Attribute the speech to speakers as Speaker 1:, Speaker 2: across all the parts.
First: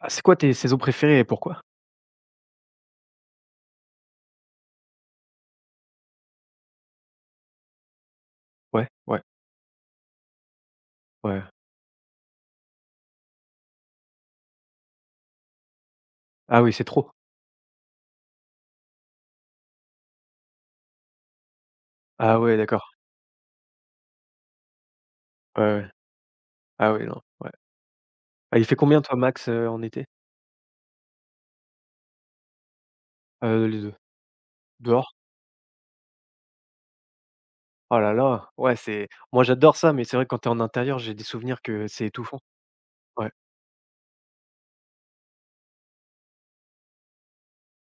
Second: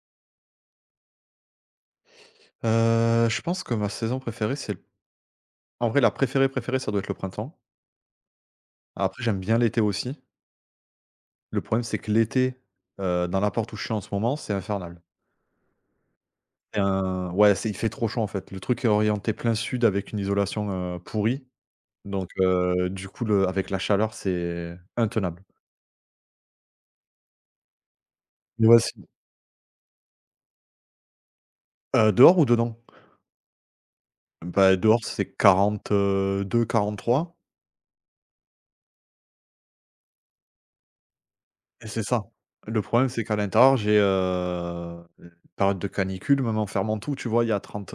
Speaker 1: Ah, c'est quoi tes saisons préférées et pourquoi?
Speaker 2: Je pense que ma saison préférée, c'est l en vrai, la préférée, préférée, ça doit être le printemps.
Speaker 1: Ouais,
Speaker 2: Après,
Speaker 1: ouais,
Speaker 2: j'aime bien l'été aussi.
Speaker 1: ouais.
Speaker 2: Le problème, c'est que l'été, dans la porte où je suis en ce moment, c'est infernal.
Speaker 1: Ah oui,
Speaker 2: C'est
Speaker 1: c'est trop?
Speaker 2: un Ouais, c'est il fait trop chaud, en fait. Le truc est orienté plein sud avec une isolation, pourrie. Donc
Speaker 1: Ah ouais, d'accord.
Speaker 2: du coup, le avec la chaleur, c'est intenable.
Speaker 1: Ouais, ouais. Ah oui, non, ouais. Ah, il
Speaker 2: Mais
Speaker 1: fait
Speaker 2: voici
Speaker 1: combien toi max, en été?
Speaker 2: Dehors ou dedans?
Speaker 1: Les 2.
Speaker 2: Bah, dehors,
Speaker 1: Dehors?
Speaker 2: c'est 42, 43.
Speaker 1: Oh là là, ouais, c'est moi j'adore ça, mais c'est vrai que quand t'es en intérieur, j'ai des souvenirs
Speaker 2: Et
Speaker 1: que
Speaker 2: c'est
Speaker 1: c'est
Speaker 2: ça.
Speaker 1: étouffant.
Speaker 2: Le problème, c'est
Speaker 1: Ouais,
Speaker 2: qu'à l'intérieur, j'ai, période de canicule, même en fermant tout, tu vois, il y a trente,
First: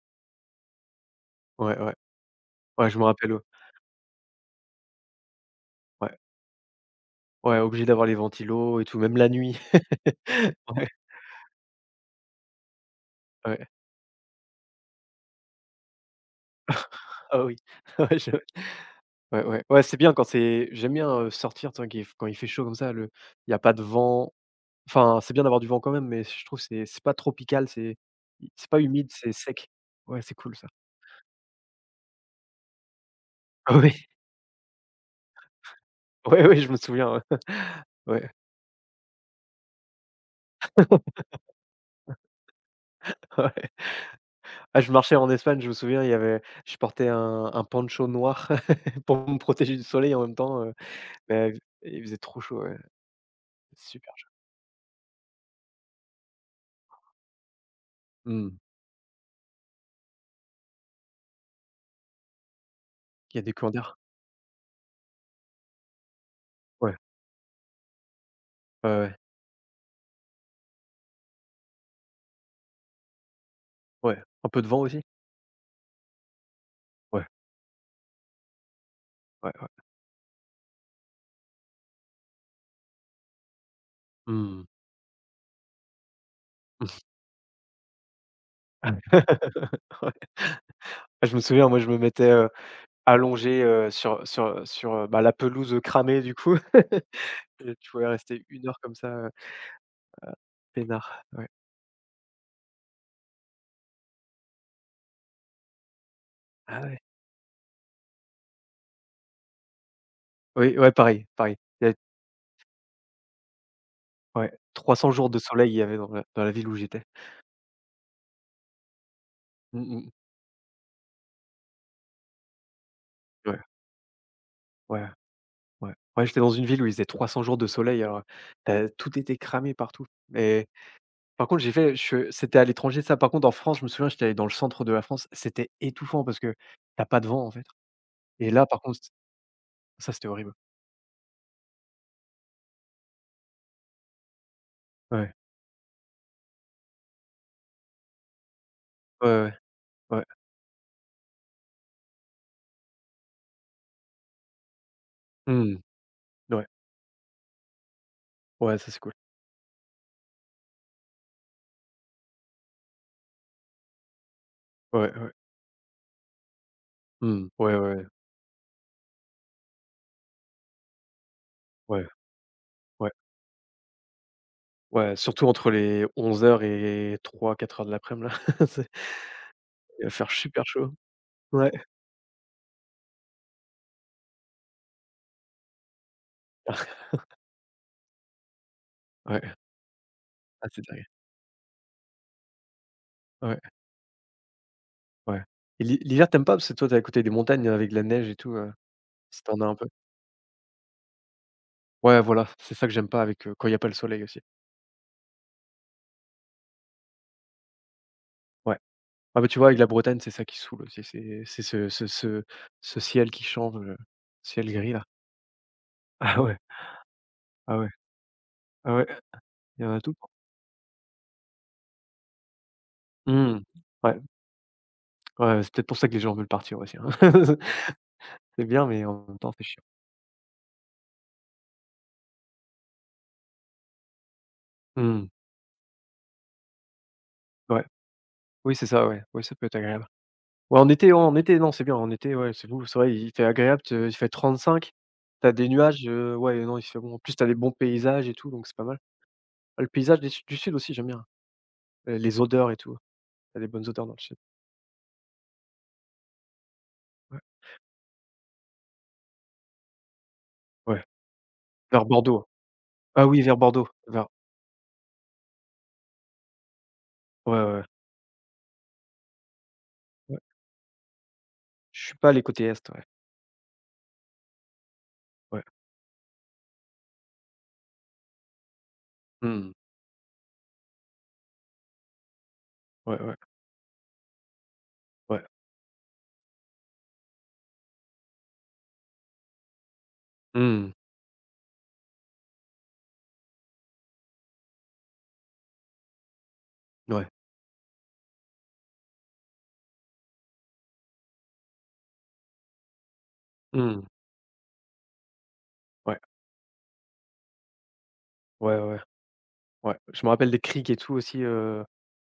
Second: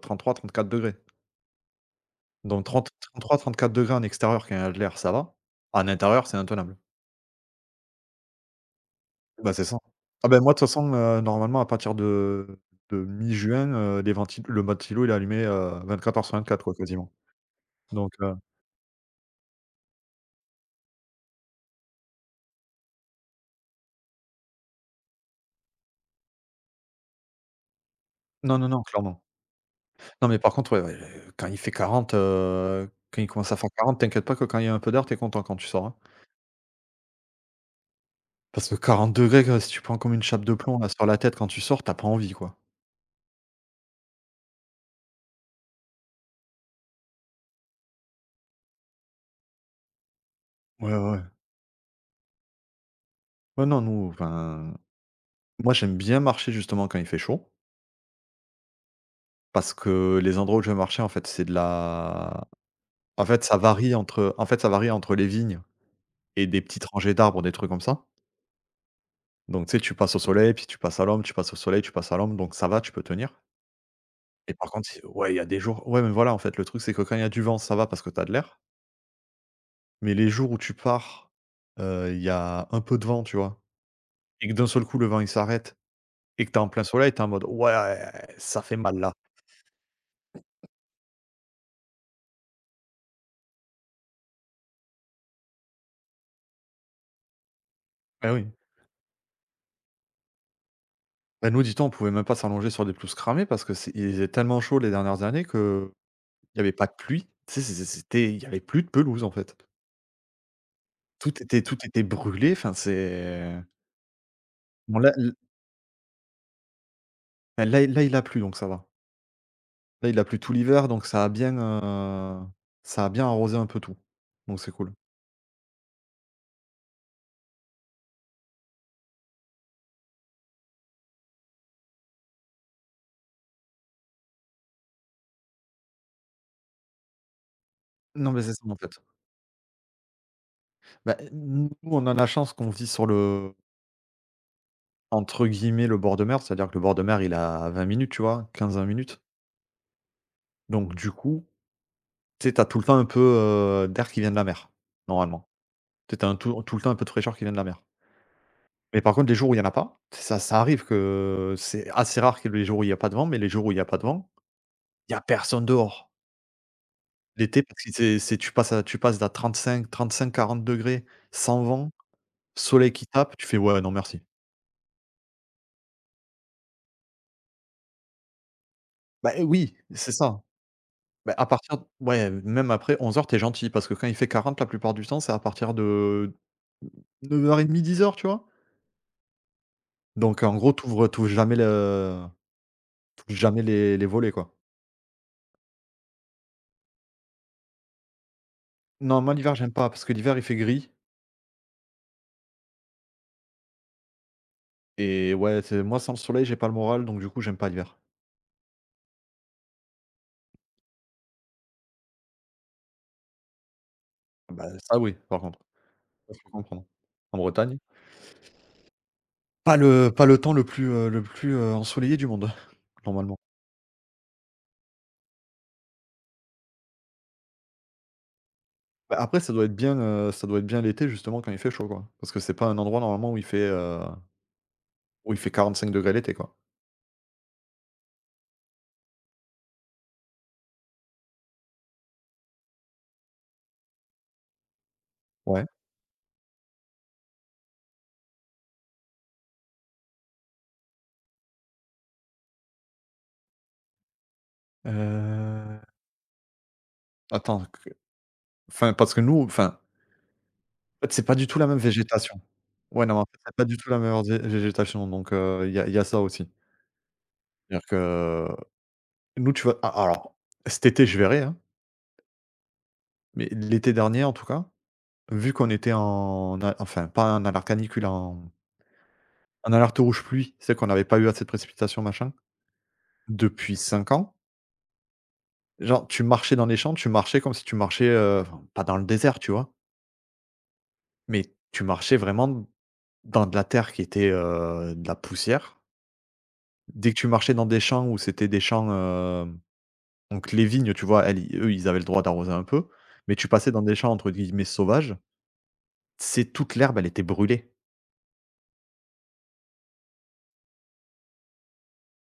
Speaker 2: trente trois, trente quatre degrés.
Speaker 1: ouais, ouais.
Speaker 2: Donc trente,
Speaker 1: Ouais, je me
Speaker 2: trente
Speaker 1: rappelle,
Speaker 2: trois,
Speaker 1: ouais.
Speaker 2: trente quatre degrés en extérieur quand il y a de l'air, ça va. En
Speaker 1: Ouais,
Speaker 2: intérieur, c'est intenable.
Speaker 1: ouais, obligé d'avoir les ventilos et tout, même la
Speaker 2: Bah,
Speaker 1: nuit.
Speaker 2: c'est ça. Ah ben moi, de toute
Speaker 1: Ouais,
Speaker 2: façon, normalement, à partir de mi-juin,
Speaker 1: ouais.
Speaker 2: les venti le ventilo, il est allumé, 24 heures sur 24, quoi, quasiment.
Speaker 1: Ah oui.
Speaker 2: Donc
Speaker 1: Ouais, je ouais, ouais. Ouais, c'est bien quand c'est j'aime bien, sortir, tu vois, qu'il quand il fait chaud comme ça, le il y a pas de vent. Enfin, c'est bien d'avoir du vent quand même, mais je trouve c'est pas tropical,
Speaker 2: non, non,
Speaker 1: c'est pas
Speaker 2: non,
Speaker 1: humide,
Speaker 2: clairement.
Speaker 1: c'est sec. Ouais,
Speaker 2: Non,
Speaker 1: c'est
Speaker 2: mais par
Speaker 1: cool ça.
Speaker 2: contre, ouais, ouais, quand il fait 40, quand il commence à faire
Speaker 1: Ah
Speaker 2: 40,
Speaker 1: oui,
Speaker 2: t'inquiète pas que quand il y a un peu d'air, t'es content quand tu sors, hein.
Speaker 1: ouais, ouais, je me souviens, ouais. Ouais,
Speaker 2: Parce que 40°, que si tu prends comme une chape de plomb là sur la tête quand tu sors, t'as pas envie quoi.
Speaker 1: ouais. Ah, je marchais en Espagne, je me souviens, il y avait je portais un poncho noir pour me protéger du soleil en même temps,
Speaker 2: Ouais, ouais, ouais.
Speaker 1: mais il faisait trop chaud, ouais,
Speaker 2: Ouais, non, nous,
Speaker 1: super chaud.
Speaker 2: enfin, moi j'aime bien marcher justement quand il fait chaud,
Speaker 1: Mmh.
Speaker 2: parce que les endroits où je vais marcher en fait, c'est de la en
Speaker 1: Il y a
Speaker 2: fait
Speaker 1: des
Speaker 2: ça
Speaker 1: courants
Speaker 2: varie
Speaker 1: d'air.
Speaker 2: entre les vignes et des petites
Speaker 1: Ouais,
Speaker 2: rangées d'arbres, des trucs comme ça.
Speaker 1: ouais, ouais,
Speaker 2: Donc tu sais, tu passes au soleil, puis tu passes à l'ombre, tu passes au soleil, tu passes à l'ombre, donc ça va, tu peux tenir.
Speaker 1: ouais. Un
Speaker 2: Et
Speaker 1: peu de
Speaker 2: par
Speaker 1: vent
Speaker 2: contre,
Speaker 1: aussi?
Speaker 2: c'est ouais, il y a des jours ouais, mais voilà en fait le truc c'est que quand il y
Speaker 1: Ouais,
Speaker 2: a du vent, ça va parce que t'as de l'air,
Speaker 1: ouais, ouais.
Speaker 2: mais les jours où tu pars, il y a un peu de vent, tu vois? Et que
Speaker 1: Mmh.
Speaker 2: d'un seul coup, le vent, il s'arrête et que t'es en plein soleil, t'es en mode: «Ouais, ça fait mal là».
Speaker 1: Ouais. Ah, je me souviens, moi, je me mettais, allongé, sur sur, sur, bah, la pelouse, cramée du coup. Et tu pouvais
Speaker 2: Bah
Speaker 1: rester
Speaker 2: oui.
Speaker 1: une heure comme ça, peinard, ouais.
Speaker 2: Ben nous, dis-toi, on pouvait même pas s'allonger sur des pelouses cramées parce que c'est il faisait tellement chaud les dernières années que il y avait
Speaker 1: Ah
Speaker 2: pas de
Speaker 1: ouais.
Speaker 2: pluie. Tu sais, c'était il y avait plus de pelouse en fait.
Speaker 1: Oui, ouais, pareil, pareil.
Speaker 2: Tout
Speaker 1: Il y a
Speaker 2: était brûlé, enfin c'est
Speaker 1: ouais, trois
Speaker 2: bon
Speaker 1: cents
Speaker 2: là
Speaker 1: jours
Speaker 2: l
Speaker 1: de soleil, il y avait dans la ville où j'étais.
Speaker 2: enfin, là, il a plu donc ça va.
Speaker 1: Mmh
Speaker 2: Là,
Speaker 1: mh.
Speaker 2: il a plu tout l'hiver donc ça a bien arrosé
Speaker 1: Ouais,
Speaker 2: un peu tout. Donc c'est cool.
Speaker 1: ouais, ouais. Ouais, j'étais dans une ville où il faisait 300 jours de soleil, alors, tout était cramé partout. Et par contre, j'ai fait je c'était à l'étranger, ça. Par contre, en France, je me souviens, j'étais allé dans le centre de la France, c'était étouffant parce que tu as pas de vent, en fait.
Speaker 2: Non mais
Speaker 1: Et
Speaker 2: c'est
Speaker 1: là,
Speaker 2: ça en
Speaker 1: par
Speaker 2: fait.
Speaker 1: contre, c ça, c'était horrible.
Speaker 2: Bah, nous, on a la chance qu'on vit sur le
Speaker 1: Ouais,
Speaker 2: Entre guillemets, le bord de mer, c'est-à-dire que le bord de mer, il a 20 minutes, tu vois? 15-20 minutes.
Speaker 1: ouais, ouais, ouais.
Speaker 2: Donc du coup, tu sais, tu tout le temps un peu, d'air qui vient de la mer, normalement.
Speaker 1: Mmh,
Speaker 2: Tu sais, tu un tout
Speaker 1: ouais,
Speaker 2: tout le temps un peu de fraîcheur qui vient de la mer.
Speaker 1: ouais, ça,
Speaker 2: Mais
Speaker 1: c'est cool.
Speaker 2: par contre, les jours où il y en a pas, ça arrive que c'est assez rare que les jours où il y a pas de vent, mais les jours où il y a pas de vent, il
Speaker 1: Ouais,
Speaker 2: y a
Speaker 1: ouais.
Speaker 2: personne dehors.
Speaker 1: Mmh.
Speaker 2: L'été,
Speaker 1: Ouais, ouais,
Speaker 2: parce que
Speaker 1: ouais,
Speaker 2: c'est tu passes à tu passes d'à 35-40 degrés, sans vent,
Speaker 1: ouais.
Speaker 2: soleil qui tape, tu fais: «Ouais, non merci».
Speaker 1: Ouais, surtout entre les 11 heures et trois quatre heures de l'après-midi là, c'est
Speaker 2: Bah, eh oui,
Speaker 1: il va
Speaker 2: c'est
Speaker 1: faire
Speaker 2: ça.
Speaker 1: super chaud.
Speaker 2: Bah, à
Speaker 1: Ouais.
Speaker 2: partir ouais, même après 11h t'es gentil parce que quand il fait 40 la plupart du temps, c'est à partir de 9h30, 10h tu vois?
Speaker 1: Ouais,
Speaker 2: Donc en
Speaker 1: ah
Speaker 2: gros,
Speaker 1: c'est dingue.
Speaker 2: t'ouvres jamais le tu
Speaker 1: Ouais,
Speaker 2: jamais les volets, quoi.
Speaker 1: ouais. Et l'hi l'hiver, t'aimes pas? Parce que toi, tu es à côté des montagnes avec de la neige et tout,
Speaker 2: Non, moi,
Speaker 1: si tu
Speaker 2: l'hiver,
Speaker 1: en as
Speaker 2: j'aime
Speaker 1: un peu?
Speaker 2: pas parce que l'hiver, il fait gris
Speaker 1: Ouais, voilà, c'est ça que j'aime pas avec, quand il y a pas le soleil aussi.
Speaker 2: et ouais, c'est moi, sans le soleil, j'ai pas le moral, donc du coup, j'aime pas l'hiver.
Speaker 1: Ouais. Ah bah, tu vois, avec la Bretagne, c'est ça qui saoule aussi, c'est ce ce ce ce ciel qui change,
Speaker 2: Bah,
Speaker 1: ciel gris
Speaker 2: ça,
Speaker 1: là.
Speaker 2: oui, par contre, ça,
Speaker 1: Ah
Speaker 2: je peux
Speaker 1: ouais,
Speaker 2: comprendre. En Bretagne,
Speaker 1: ah ouais, ah ouais, il y en a tout le
Speaker 2: pas
Speaker 1: temps.
Speaker 2: le temps le plus, ensoleillé du monde, normalement.
Speaker 1: Mmh. Ouais, ouais, c'est peut-être pour ça que les gens veulent partir aussi, hein. C'est bien, mais
Speaker 2: Bah,
Speaker 1: en même
Speaker 2: après,
Speaker 1: temps, c'est chiant.
Speaker 2: ça doit être bien l'été, justement, quand il fait chaud, quoi, parce que c'est pas un endroit, normalement, où il fait, euh,
Speaker 1: Mmh.
Speaker 2: Où il fait 45 degrés l'été, quoi.
Speaker 1: Ouais. Oui, c'est ça, ouais. Ouais, ça peut être agréable. Ouais, en été, non, c'est bien, en été, ouais, c'est beau, c'est vrai, il fait agréable, te il fait 35. T'as
Speaker 2: Ouais.
Speaker 1: des nuages, ouais, non, il fait bon. En plus, t'as des bons paysages et tout, donc c'est pas mal. Ah, le paysage des su du sud aussi, j'aime bien. Les odeurs et tout, t'as des bonnes odeurs dans le sud.
Speaker 2: Heu,
Speaker 1: Ouais,
Speaker 2: attends que Enfin, parce que nous, enfin,
Speaker 1: ouais,
Speaker 2: en fait, c'est pas du tout la même
Speaker 1: vers
Speaker 2: végétation.
Speaker 1: Bordeaux.
Speaker 2: Ouais, non, mais en
Speaker 1: Ah
Speaker 2: fait,
Speaker 1: oui,
Speaker 2: c'est
Speaker 1: vers
Speaker 2: pas du
Speaker 1: Bordeaux,
Speaker 2: tout la même
Speaker 1: vers
Speaker 2: ordi végétation, donc il y a ça aussi.
Speaker 1: ouais, ouais, ouais,
Speaker 2: C'est-à-dire que nous, tu vois? A Alors,
Speaker 1: ouais.
Speaker 2: cet été, je verrai, hein,
Speaker 1: Je suis pas les côtés est, ouais,
Speaker 2: mais l'été dernier, en tout cas, vu
Speaker 1: ouais.
Speaker 2: qu'on était en a enfin, pas en alerte canicule, en
Speaker 1: Mmh
Speaker 2: alerte rouge pluie, c'est qu'on n'avait pas eu assez de précipitations, machin,
Speaker 1: ouais, ouais,
Speaker 2: depuis 5 ans,
Speaker 1: ouais.
Speaker 2: genre, tu marchais dans les champs, tu marchais comme si tu marchais, enfin, pas dans le désert, tu vois?
Speaker 1: Mmh
Speaker 2: Mais tu marchais vraiment dans de la terre qui était, de la poussière. Dès que tu
Speaker 1: ouais.
Speaker 2: marchais dans des champs où c'était des champs, donc les vignes, tu vois, elles, i eux, ils avaient le droit d'arroser un peu, mais tu passais dans des
Speaker 1: Mmh.
Speaker 2: champs entre guillemets «sauvages»,
Speaker 1: Ouais.
Speaker 2: c'est toute l'herbe, elle était brûlée.
Speaker 1: Ouais, ouais, ouais. Ouais, je me rappelle des criques et tout aussi,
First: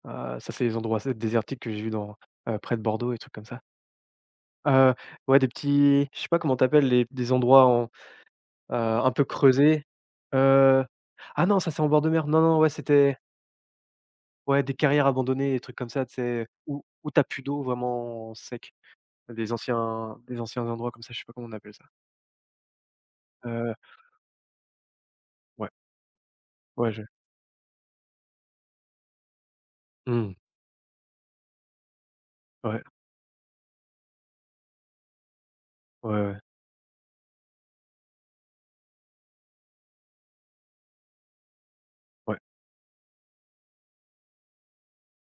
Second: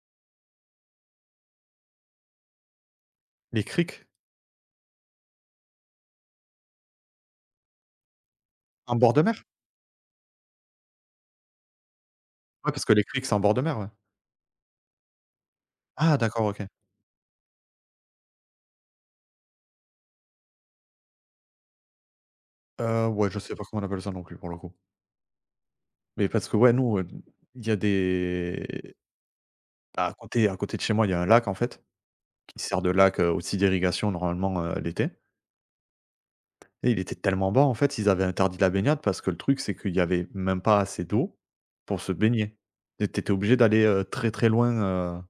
Speaker 1: ça c'est les endroits assez désertiques que j'ai vus dans, près de Bordeaux et trucs comme ça.
Speaker 2: Les criques,
Speaker 1: Heu, ouais des petits je sais pas comment t'appelles les des endroits en,
Speaker 2: en
Speaker 1: un
Speaker 2: bord de
Speaker 1: peu
Speaker 2: mer?
Speaker 1: creusés, heu, ah non ça c'est en bord de mer. Non, non, ouais
Speaker 2: Ouais, parce que les
Speaker 1: c'était
Speaker 2: criques, c'est en bord de mer, ouais.
Speaker 1: ouais des carrières abandonnées, des trucs comme ça, tu
Speaker 2: Ah d'accord,
Speaker 1: sais?
Speaker 2: OK.
Speaker 1: Où où t'as plus d'eau vraiment sec, des anciens endroits comme ça, je sais pas comment on appelle ça.
Speaker 2: Ouais, je sais pas
Speaker 1: Heu,
Speaker 2: comment on appelle ça non plus pour le coup.
Speaker 1: ouais,
Speaker 2: Mais parce que ouais,
Speaker 1: ouais
Speaker 2: nous,
Speaker 1: je
Speaker 2: il y a des
Speaker 1: mmh,
Speaker 2: à côté de chez moi, il y a un lac en fait, qui sert
Speaker 1: ouais,
Speaker 2: de lac, aussi d'irrigation normalement, l'été.
Speaker 1: ouais, ouais, ouais,
Speaker 2: Et il était tellement bas en fait, ils avaient interdit la baignade parce que le truc c'est qu'il y avait même pas assez d'eau pour se
Speaker 1: ouais.
Speaker 2: baigner. Tu étais obligé d'aller, très, très loin, heu,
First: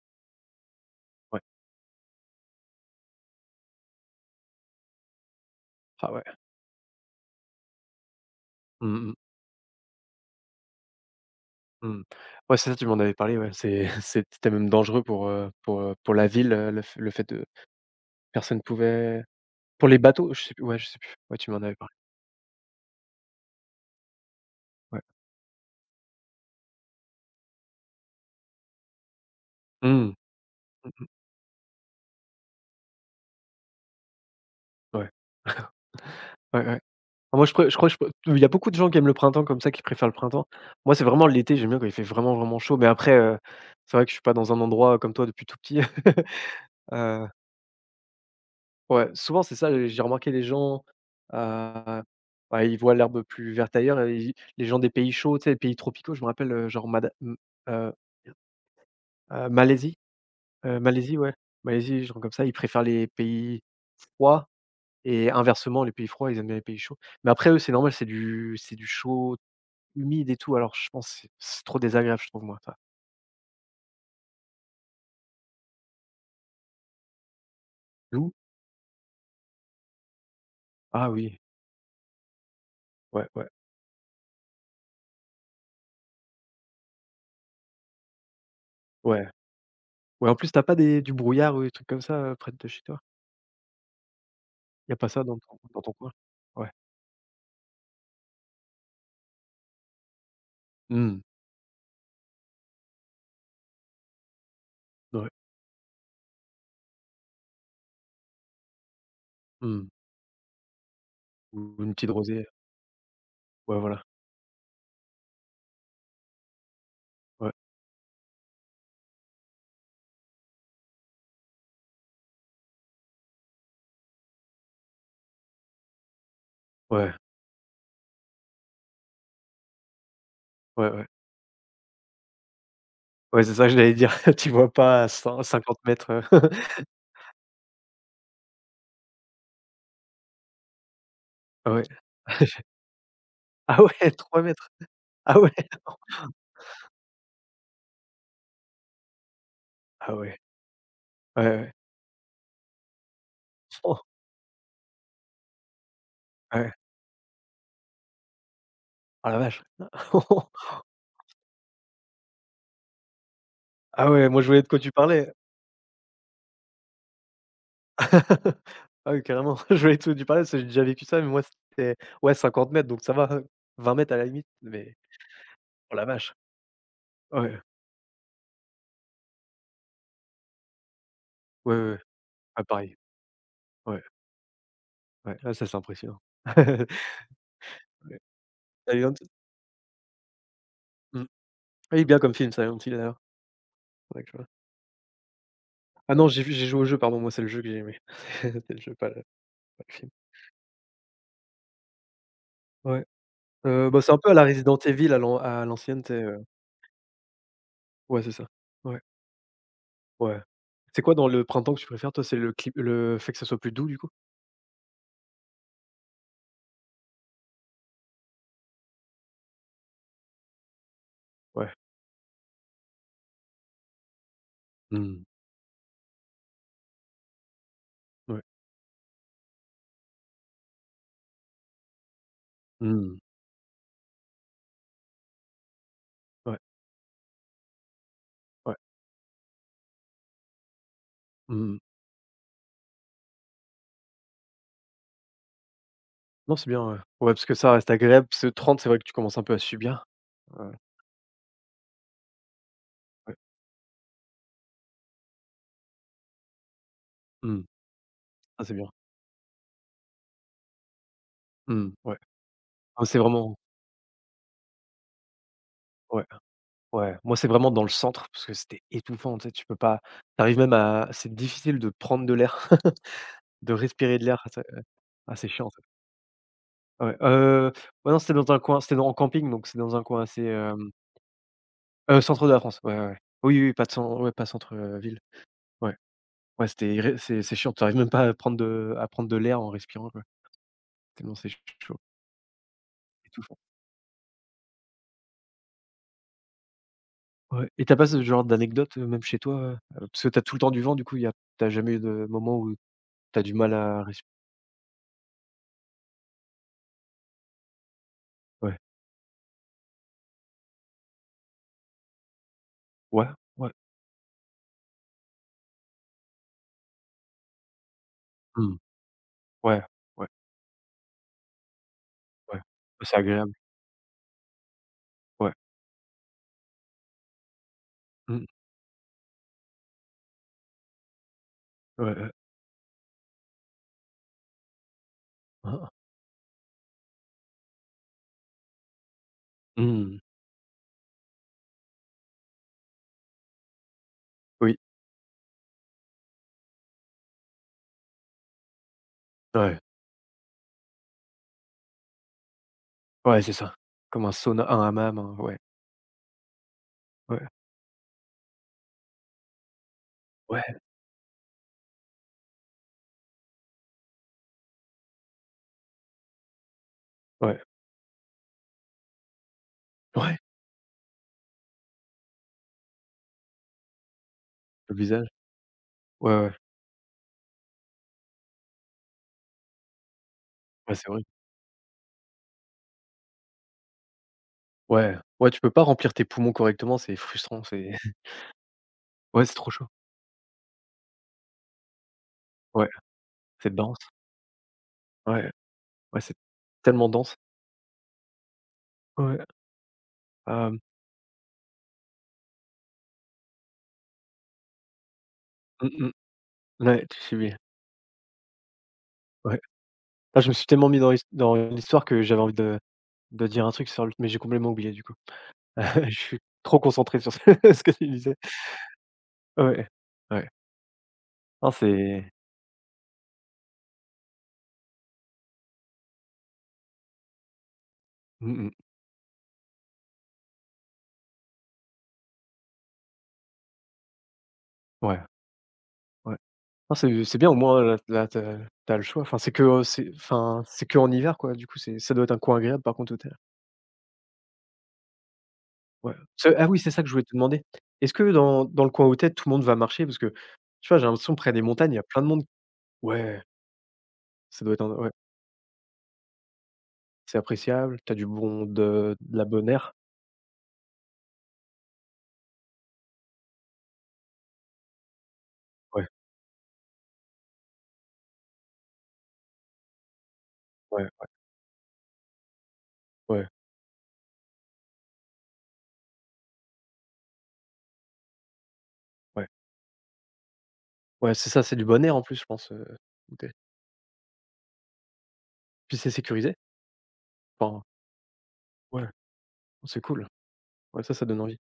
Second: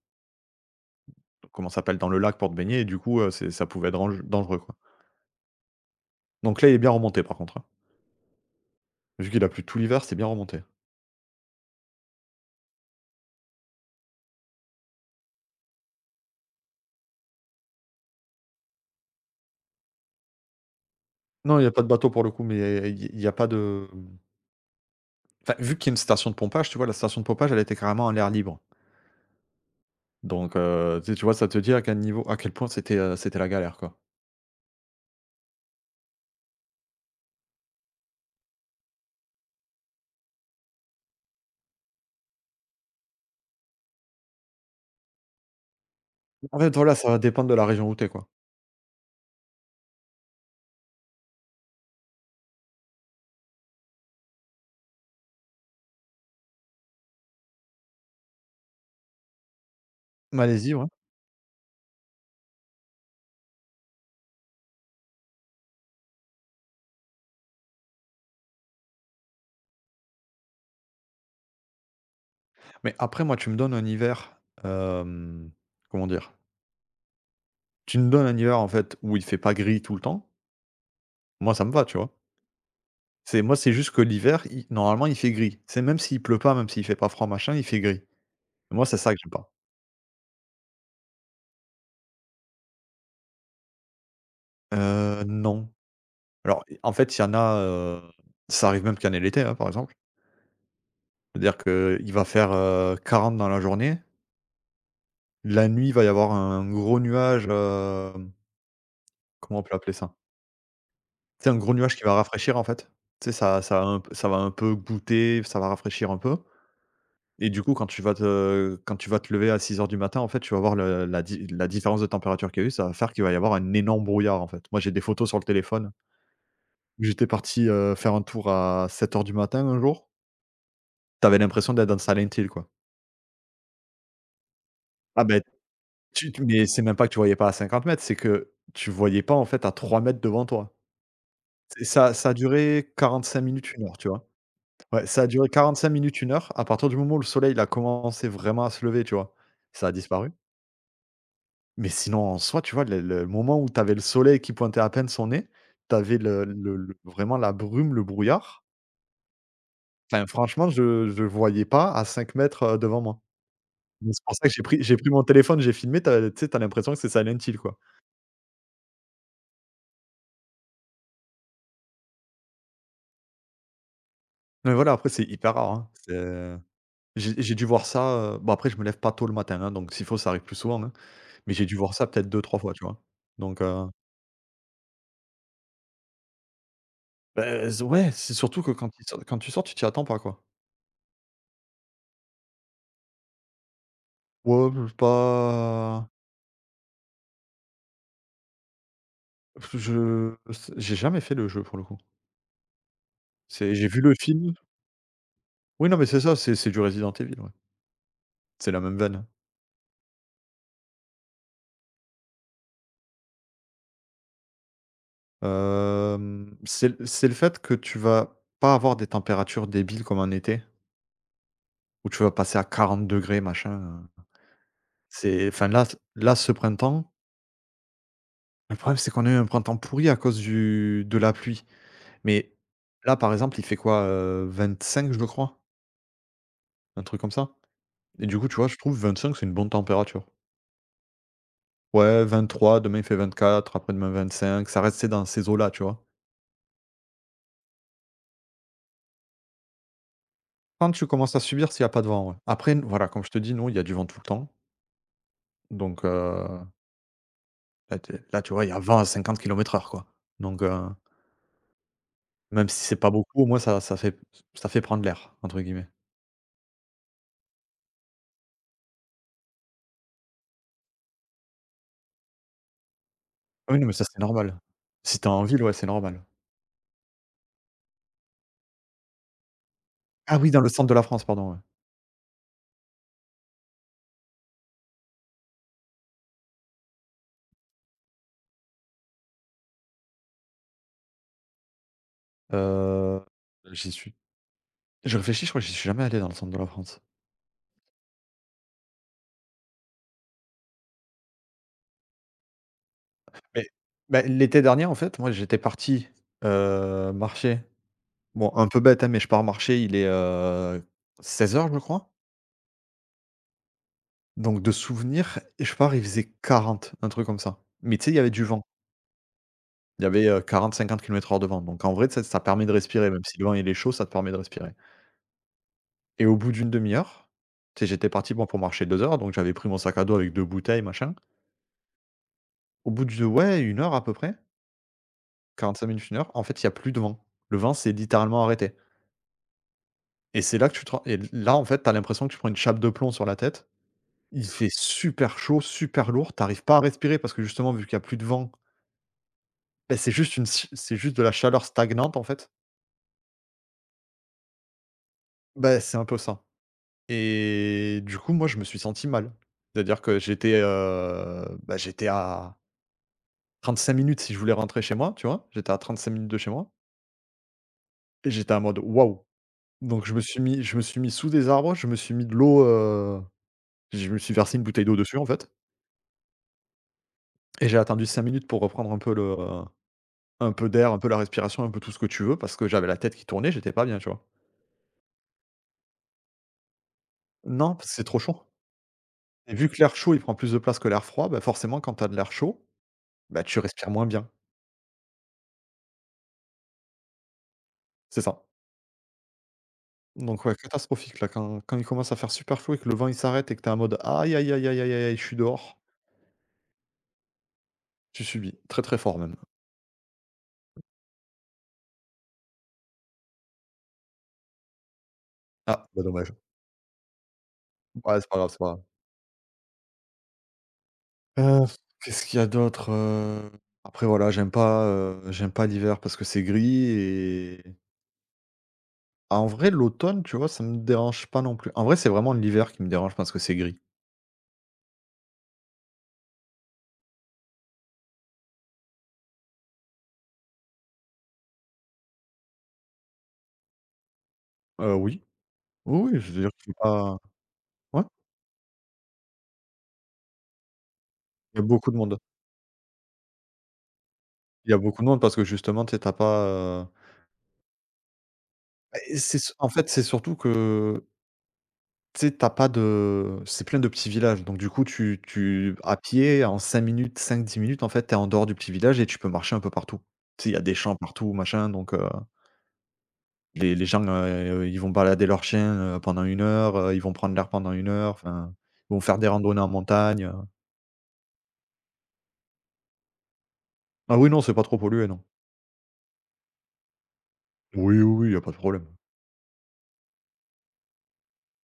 Speaker 1: Ouais.
Speaker 2: comment ça s'appelle? Dans le lac pour te baigner et du coup, c'est ça pouvait être dangereux, quoi.
Speaker 1: Ah ouais.
Speaker 2: Donc là, il est bien remonté par contre, hein.
Speaker 1: Mmh mh.
Speaker 2: Vu qu'il a plu tout l'hiver, c'est bien remonté.
Speaker 1: Mmh. Ouais, c'est ça, tu m'en avais parlé, ouais. C'est c'est c'était même dangereux pour la ville, le f le fait de personne pouvait pour les bateaux, je sais plus, ouais, je sais plus. Ouais, tu m'en
Speaker 2: Non, il y a
Speaker 1: avais
Speaker 2: pas de
Speaker 1: parlé,
Speaker 2: bateau pour le coup, mais il y a pas de, mmh
Speaker 1: ouais.
Speaker 2: enfin, vu qu'il y a une station de pompage, tu vois? La station de pompage, elle était carrément en l'air libre.
Speaker 1: Mmh.
Speaker 2: Donc
Speaker 1: Mmh
Speaker 2: tu sais, tu vois? Ça te dit à quel point c'était la galère, quoi.
Speaker 1: ouais, ouais, ouais. Ah, moi, je pré je crois que je pr il y a beaucoup de gens qui aiment le printemps comme ça, qui préfèrent le printemps. Moi, c'est vraiment l'été, j'aime bien quand il fait vraiment, vraiment chaud, mais après, c'est vrai que je suis pas dans un endroit comme toi depuis tout petit.
Speaker 2: En fait, voilà, ça va
Speaker 1: Heu
Speaker 2: dépendre de la région où tu quoi.
Speaker 1: Ouais, souvent c'est ça, j'ai remarqué les gens, heu, bah, ils voient l'herbe plus verte ailleurs et ils les gens des pays chauds, tu sais, les pays tropicaux, je me rappelle, genre Mada mmh, heu Malaisie,
Speaker 2: Malaisie, ouais.
Speaker 1: Malaisie, ouais, Malaisie, genre comme ça, ils préfèrent les pays froids et inversement, les pays froids, ils aiment bien les pays chauds. Mais après eux, c'est normal, c'est du chaud humide et tout, alors je pense que c'est trop désagréable, je trouve moi, ça.
Speaker 2: Mais après, moi, tu me donnes un hiver, hem, comment dire? Tu me donnes
Speaker 1: Loup?
Speaker 2: un hiver, en fait, où il fait pas gris tout le temps,
Speaker 1: Ah oui,
Speaker 2: moi, ça me va, tu vois?
Speaker 1: ouais,
Speaker 2: C'est
Speaker 1: ouais,
Speaker 2: moi, c'est juste que l'hiver, il normalement, il fait gris. C'est même s'il pleut pas, même s'il fait pas froid, machin, il fait gris. Moi, c'est ça que
Speaker 1: ouais,
Speaker 2: j'aime pas.
Speaker 1: ouais, en plus t'as pas des du brouillard ou des trucs comme ça, près de chez toi? Il y a pas
Speaker 2: Heu,
Speaker 1: ça
Speaker 2: non.
Speaker 1: dans ton coin?
Speaker 2: Alors,
Speaker 1: Ouais.
Speaker 2: en fait, il y en a, ça arrive même qu'il y en ait l'été, hein, par exemple.
Speaker 1: Mmh.
Speaker 2: C'est-à-dire qu'il va faire, 40 dans la journée.
Speaker 1: Ouais,
Speaker 2: La nuit, il va y avoir un gros nuage, comment on peut
Speaker 1: mmh.
Speaker 2: appeler ça? C'est un gros
Speaker 1: Ou une
Speaker 2: nuage qui
Speaker 1: petite
Speaker 2: va
Speaker 1: rosée,
Speaker 2: rafraîchir en fait. Tu sais,
Speaker 1: ouais, voilà.
Speaker 2: ça va un peu goûter, ça va rafraîchir un peu et
Speaker 1: Ouais,
Speaker 2: du coup quand tu vas te lever à 6h du matin en fait, tu vas voir le la di la différence de température qu'il y a eu, ça va faire qu'il va y avoir un énorme brouillard en fait. Moi j'ai des photos sur le téléphone.
Speaker 1: ouais,
Speaker 2: J'étais parti, faire un tour à 7h du matin un jour.
Speaker 1: ouais, ouais.
Speaker 2: T'avais l'impression d'être dans Silent Hill quoi.
Speaker 1: Ouais, c'est ça que j'allais dire. Tu vois pas à
Speaker 2: Ah ben,
Speaker 1: 150 mètres,
Speaker 2: tu mais c'est même pas que tu voyais pas à 50 mètres, c'est que tu voyais pas en fait à 3 mètres devant toi.
Speaker 1: ouais.
Speaker 2: C'est ça ça a duré 45 minutes,
Speaker 1: Ah
Speaker 2: une heure, tu
Speaker 1: ouais,
Speaker 2: vois?
Speaker 1: 3 mètres.
Speaker 2: Ouais, ça a
Speaker 1: Ah
Speaker 2: duré
Speaker 1: ouais!
Speaker 2: 45 minutes, une heure. À partir du moment où le soleil, il a commencé vraiment à se lever, tu vois? Ça a
Speaker 1: Ah
Speaker 2: disparu.
Speaker 1: ouais. Ouais, ouais.
Speaker 2: Mais sinon, en soi, tu vois, le moment où tu avais le
Speaker 1: Oh!
Speaker 2: soleil qui pointait à peine son nez, tu avais
Speaker 1: Ah ouais.
Speaker 2: le vraiment la brume, le brouillard.
Speaker 1: Ah la vache!
Speaker 2: Enfin, franchement, je voyais pas à 5 mètres devant moi.
Speaker 1: Ah
Speaker 2: Donc c'est
Speaker 1: ouais,
Speaker 2: pour
Speaker 1: moi je
Speaker 2: ça que
Speaker 1: voyais de quoi tu
Speaker 2: j'ai pris mon
Speaker 1: parlais.
Speaker 2: téléphone, j'ai filmé, tu sais, t'as l'impression que c'est Silent Hill, quoi.
Speaker 1: Ah oui, carrément. Je voyais de quoi tu parlais parce que j'ai déjà vécu ça, mais moi c'était ouais 50 mètres donc ça va, hein, 20 mètres à la limite,
Speaker 2: Mais voilà,
Speaker 1: mais
Speaker 2: après c'est hyper rare, hein.
Speaker 1: oh la vache!
Speaker 2: C'est
Speaker 1: Ouais,
Speaker 2: j'ai dû voir ça, bon après je me lève pas tôt le matin, hein, donc s'il faut, ça arrive plus souvent, hein. Mais j'ai dû
Speaker 1: ouais, ouais. Ouais,
Speaker 2: voir
Speaker 1: ouais.
Speaker 2: ça peut-être deux trois
Speaker 1: Ah
Speaker 2: fois, tu
Speaker 1: pareil.
Speaker 2: vois? Donc heu
Speaker 1: Ouais, ouais. Ah ça c'est impressionnant.
Speaker 2: Bah, z ouais,
Speaker 1: Ouais.
Speaker 2: c'est surtout que quand il
Speaker 1: Silent
Speaker 2: sort quand tu sors, tu t'y attends pas, quoi.
Speaker 1: mmh. Il est bien comme film Silent Hill d'ailleurs. D'accord.
Speaker 2: Ouais, b pas.
Speaker 1: Ah non, j'ai vu j'ai joué au jeu, pardon, moi, c'est le jeu que j'ai aimé. C'est le jeu, pas le pas le film.
Speaker 2: Je s J'ai jamais fait le jeu, pour le coup.
Speaker 1: Ouais,
Speaker 2: C'est J'ai
Speaker 1: bah,
Speaker 2: vu
Speaker 1: c'est
Speaker 2: le
Speaker 1: un peu à la
Speaker 2: film.
Speaker 1: Resident Evil à l'an à
Speaker 2: Oui, non,
Speaker 1: l'ancienne,
Speaker 2: mais
Speaker 1: tu
Speaker 2: c'est
Speaker 1: sais,
Speaker 2: ça, c'est du Resident Evil, ouais.
Speaker 1: ouais, c'est ça.
Speaker 2: C'est la même
Speaker 1: Ouais,
Speaker 2: veine.
Speaker 1: ouais. C'est quoi dans le printemps que tu préfères, toi? C'est le clip le fait que ça soit plus doux, du coup?
Speaker 2: Hem, C'est le fait que tu vas pas avoir des températures débiles comme en été,
Speaker 1: Ouais.
Speaker 2: où tu vas passer à 40 degrés machin.
Speaker 1: Mmh.
Speaker 2: C'est Enfin, là, ce printemps,
Speaker 1: Ouais.
Speaker 2: le problème, c'est qu'on a eu un printemps pourri à cause du de la pluie. Mais là,
Speaker 1: Mmh.
Speaker 2: par exemple, il fait quoi? 25, je le crois,
Speaker 1: Ouais,
Speaker 2: un truc comme ça. Et du coup, tu vois, je
Speaker 1: ouais.
Speaker 2: trouve 25, c'est une bonne température.
Speaker 1: Mmh
Speaker 2: Ouais, 23, demain il fait 24, après-demain 25, ça reste c'est dans ces eaux-là, tu vois.
Speaker 1: non, c'est bien, ouais. Ouais, parce que ça reste agréable, ce 30 c'est vrai que tu commences un peu à subir. Ouais,
Speaker 2: Quand tu commences à subir s'il n'y a pas de vent, ouais. Après, voilà, comme je
Speaker 1: ouais.
Speaker 2: te dis, nous, il y a du vent tout le temps. Donc
Speaker 1: Mmh.
Speaker 2: là, tu
Speaker 1: Ah,
Speaker 2: vois, il y
Speaker 1: c'est
Speaker 2: a
Speaker 1: bien.
Speaker 2: 20 à 50 km heure, quoi. Donc
Speaker 1: Mmh, ouais.
Speaker 2: même si c'est
Speaker 1: Ah,
Speaker 2: pas
Speaker 1: c'est
Speaker 2: beaucoup, au
Speaker 1: vraiment
Speaker 2: moins ça fait prendre l'air, entre guillemets.
Speaker 1: ouais. Ouais, moi, c'est vraiment dans le centre parce que c'était étouffant, tu sais, tu peux pas t'arrives même à c'est difficile de prendre de l'air, de
Speaker 2: Ah, oui, non, mais ça,
Speaker 1: respirer
Speaker 2: c'est
Speaker 1: de l'air,
Speaker 2: normal.
Speaker 1: c'est
Speaker 2: Si t'es
Speaker 1: ah,
Speaker 2: en
Speaker 1: c'est
Speaker 2: ville,
Speaker 1: chiant,
Speaker 2: ouais,
Speaker 1: ça.
Speaker 2: c'est normal.
Speaker 1: Ouais, ouais, non, c'était dans un coin c'était dans en camping, donc c'est dans un coin
Speaker 2: Ah
Speaker 1: assez,
Speaker 2: oui, dans le centre de la France, pardon, ouais.
Speaker 1: centre de la France, ouais, ouais, ouais. Oui, oui, oui, pas de cen ouais, pas centre, ville. Ouais, ouais, c'était irré c'est chiant, t'arrives même pas à prendre de à prendre de l'air en respirant, quoi, tellement c'est ch chaud,
Speaker 2: Euh,
Speaker 1: étouffant.
Speaker 2: J'y suis. Je réfléchis, je crois que j'y suis jamais allé dans le centre de la France.
Speaker 1: Ouais et t'as pas ce genre d'anecdote, même chez toi, heu? Parce que t'as tout le temps du vent, du coup, il y a t'as jamais eu de moment où t'as du
Speaker 2: Mais
Speaker 1: mal à
Speaker 2: bah,
Speaker 1: respirer.
Speaker 2: l'été dernier, en fait, moi, j'étais parti, marcher. Bon, un
Speaker 1: Ouais.
Speaker 2: peu bête, hein, mais je pars marcher, il est, 16 h, je crois.
Speaker 1: Ouais, ouais.
Speaker 2: Donc de souvenir, et je pars, il faisait 40, un truc comme ça. Mais tu sais, il y avait du vent.
Speaker 1: Mmh. Ouais,
Speaker 2: Il y avait,
Speaker 1: ouais,
Speaker 2: 40-50 kilomètres-heure de vent. Donc en vrai, ça
Speaker 1: ouais.
Speaker 2: permet de respirer,
Speaker 1: C'est
Speaker 2: même si le vent,
Speaker 1: agréable,
Speaker 2: il est chaud, ça te permet de respirer.
Speaker 1: ouais.
Speaker 2: Et au bout d'une demi-heure, tu sais, j'étais parti, bon,
Speaker 1: Mmh.
Speaker 2: pour marcher 2 heures, donc j'avais pris mon sac à dos avec 2 bouteilles, machin.
Speaker 1: Ouais, ouais.
Speaker 2: Au bout de ouais, une heure à peu près,
Speaker 1: Hein,
Speaker 2: quarante-cinq
Speaker 1: hein.
Speaker 2: minutes, une heure, en fait, il y a plus de vent. Le vent s'est littéralement arrêté.
Speaker 1: Mmh.
Speaker 2: Et c'est là que tu te rends, et là, en fait, t'as l'impression que tu prends une chape de plomb sur la tête. Il fait
Speaker 1: Oui,
Speaker 2: super chaud, super lourd. T'arrives pas à respirer parce que justement, vu qu'il y a plus de vent,
Speaker 1: ouais.
Speaker 2: ben c'est juste de la chaleur stagnante, en fait.
Speaker 1: Ouais, c'est ça. Comme un sauna un hammam, hein, ouais,
Speaker 2: Ben c'est un peu ça,
Speaker 1: ouais,
Speaker 2: et du coup, moi, je me suis senti mal. C'est-à-dire que j'étais,
Speaker 1: ouais,
Speaker 2: bah, j'étais à 35 minutes si je voulais rentrer chez moi, tu vois? J'étais à 35 minutes de chez moi,
Speaker 1: ouais,
Speaker 2: et j'étais en mode: «Waouh!» Donc
Speaker 1: ouais.
Speaker 2: je me suis mis sous des arbres, je me suis mis de l'eau, je me suis versé une bouteille
Speaker 1: Le
Speaker 2: d'eau dessus, en
Speaker 1: visage.
Speaker 2: fait.
Speaker 1: Ouais, ouais.
Speaker 2: Et j'ai attendu 5 minutes pour reprendre un peu d'air,
Speaker 1: Ouais,
Speaker 2: un peu
Speaker 1: c'est
Speaker 2: la
Speaker 1: horrible.
Speaker 2: respiration, un peu tout ce que tu veux, parce que j'avais la tête qui tournait, j'étais pas bien, tu vois?
Speaker 1: Ouais, ouais, tu peux pas remplir tes poumons correctement, c'est frustrant,
Speaker 2: Non, parce
Speaker 1: c'est
Speaker 2: que c'est trop chaud,
Speaker 1: ouais,
Speaker 2: et
Speaker 1: c'est
Speaker 2: vu
Speaker 1: trop
Speaker 2: que
Speaker 1: chaud.
Speaker 2: l'air chaud, il prend plus de place que l'air froid, bah, forcément quand t'as de l'air chaud,
Speaker 1: Ouais,
Speaker 2: bah, tu
Speaker 1: c'est
Speaker 2: respires
Speaker 1: dense.
Speaker 2: moins bien.
Speaker 1: Ouais, ouais, c'est tellement dense.
Speaker 2: C'est ça.
Speaker 1: Ouais,
Speaker 2: Donc ouais,
Speaker 1: hem,
Speaker 2: catastrophique là, quand il commence à faire super chaud et que le vent, il s'arrête et que t'es en mode: «Aïe, aïe, aïe, aïe, aïe, aïe, je suis dehors»,
Speaker 1: mmh mh. Ouais, j'ai vu.
Speaker 2: tu subis. Très, très fort même.
Speaker 1: Ouais. Ah, je me suis tellement mis dans l'his dans l'histoire que j'avais envie de dire un truc sur le mais j'ai complètement oublié, du coup.
Speaker 2: Ah, bah,
Speaker 1: Je
Speaker 2: dommage.
Speaker 1: suis trop concentré sur ce ce que tu
Speaker 2: Ouais, c'est
Speaker 1: disais.
Speaker 2: pas grave, c'est pas grave.
Speaker 1: Ouais, ouais.
Speaker 2: Heu,
Speaker 1: Non,
Speaker 2: Qu'est-ce
Speaker 1: c'est
Speaker 2: qu'il y a d'autre, heu? Après voilà, j'aime pas l'hiver parce que c'est gris. Et
Speaker 1: mmh mh.
Speaker 2: en vrai, l'automne, tu vois, ça me dérange pas non plus. En vrai, c'est vraiment l'hiver qui me dérange parce que c'est gris.
Speaker 1: Ouais, ouais. Non, c'est bien au moins là là tu as le choix. Enfin, c'est que, c'est enfin, c'est qu'en hiver quoi, du coup, c'est ça doit être un coin agréable par contre Outhaya.
Speaker 2: Oui. Oui, oui,
Speaker 1: Ouais.
Speaker 2: je veux dire
Speaker 1: C'est
Speaker 2: je
Speaker 1: ah
Speaker 2: suis
Speaker 1: oui, c'est ça que je
Speaker 2: pas
Speaker 1: voulais te demander.
Speaker 2: ouais,
Speaker 1: Est-ce que dans dans le coin Outhaya, tout le monde va marcher? Parce que, tu vois, j'ai l'impression près
Speaker 2: il y
Speaker 1: des
Speaker 2: a beaucoup
Speaker 1: montagnes, il
Speaker 2: de
Speaker 1: y a
Speaker 2: monde.
Speaker 1: plein de monde ouais, ça
Speaker 2: Il y
Speaker 1: doit
Speaker 2: a
Speaker 1: être un
Speaker 2: beaucoup de
Speaker 1: ouais,
Speaker 2: monde parce que justement, tu sais, tu as pas, heu,
Speaker 1: c'est appréciable, tu as du bon
Speaker 2: bah, et c'est
Speaker 1: de la
Speaker 2: s en
Speaker 1: bonne
Speaker 2: fait,
Speaker 1: air.
Speaker 2: c'est surtout que, tu sais, tu as pas de c'est plein de petits villages, donc du coup, tu à
Speaker 1: Ouais,
Speaker 2: pied, en 5 minutes, 5, 10 minutes, en fait, tu es en dehors du petit village et tu peux marcher un peu partout. Tu sais, il y a des champs
Speaker 1: ouais, ouais,
Speaker 2: partout, machin, donc heu.
Speaker 1: ouais,
Speaker 2: Les gens, ils vont balader leurs chiens, pendant une heure, ils vont prendre l'air pendant une heure, enfin, ils vont faire des
Speaker 1: ouais.
Speaker 2: randonnées en montagne.
Speaker 1: Ouais, c'est ça, c'est du bon air en plus, je pense, Outhaya.
Speaker 2: Ah oui, non, c'est pas trop pollué, non.
Speaker 1: Puis c'est sécurisé? Enfin,
Speaker 2: Oui, oui, oui, il y a pas de problème.
Speaker 1: ouais, c'est cool. Ouais, ça donne envie.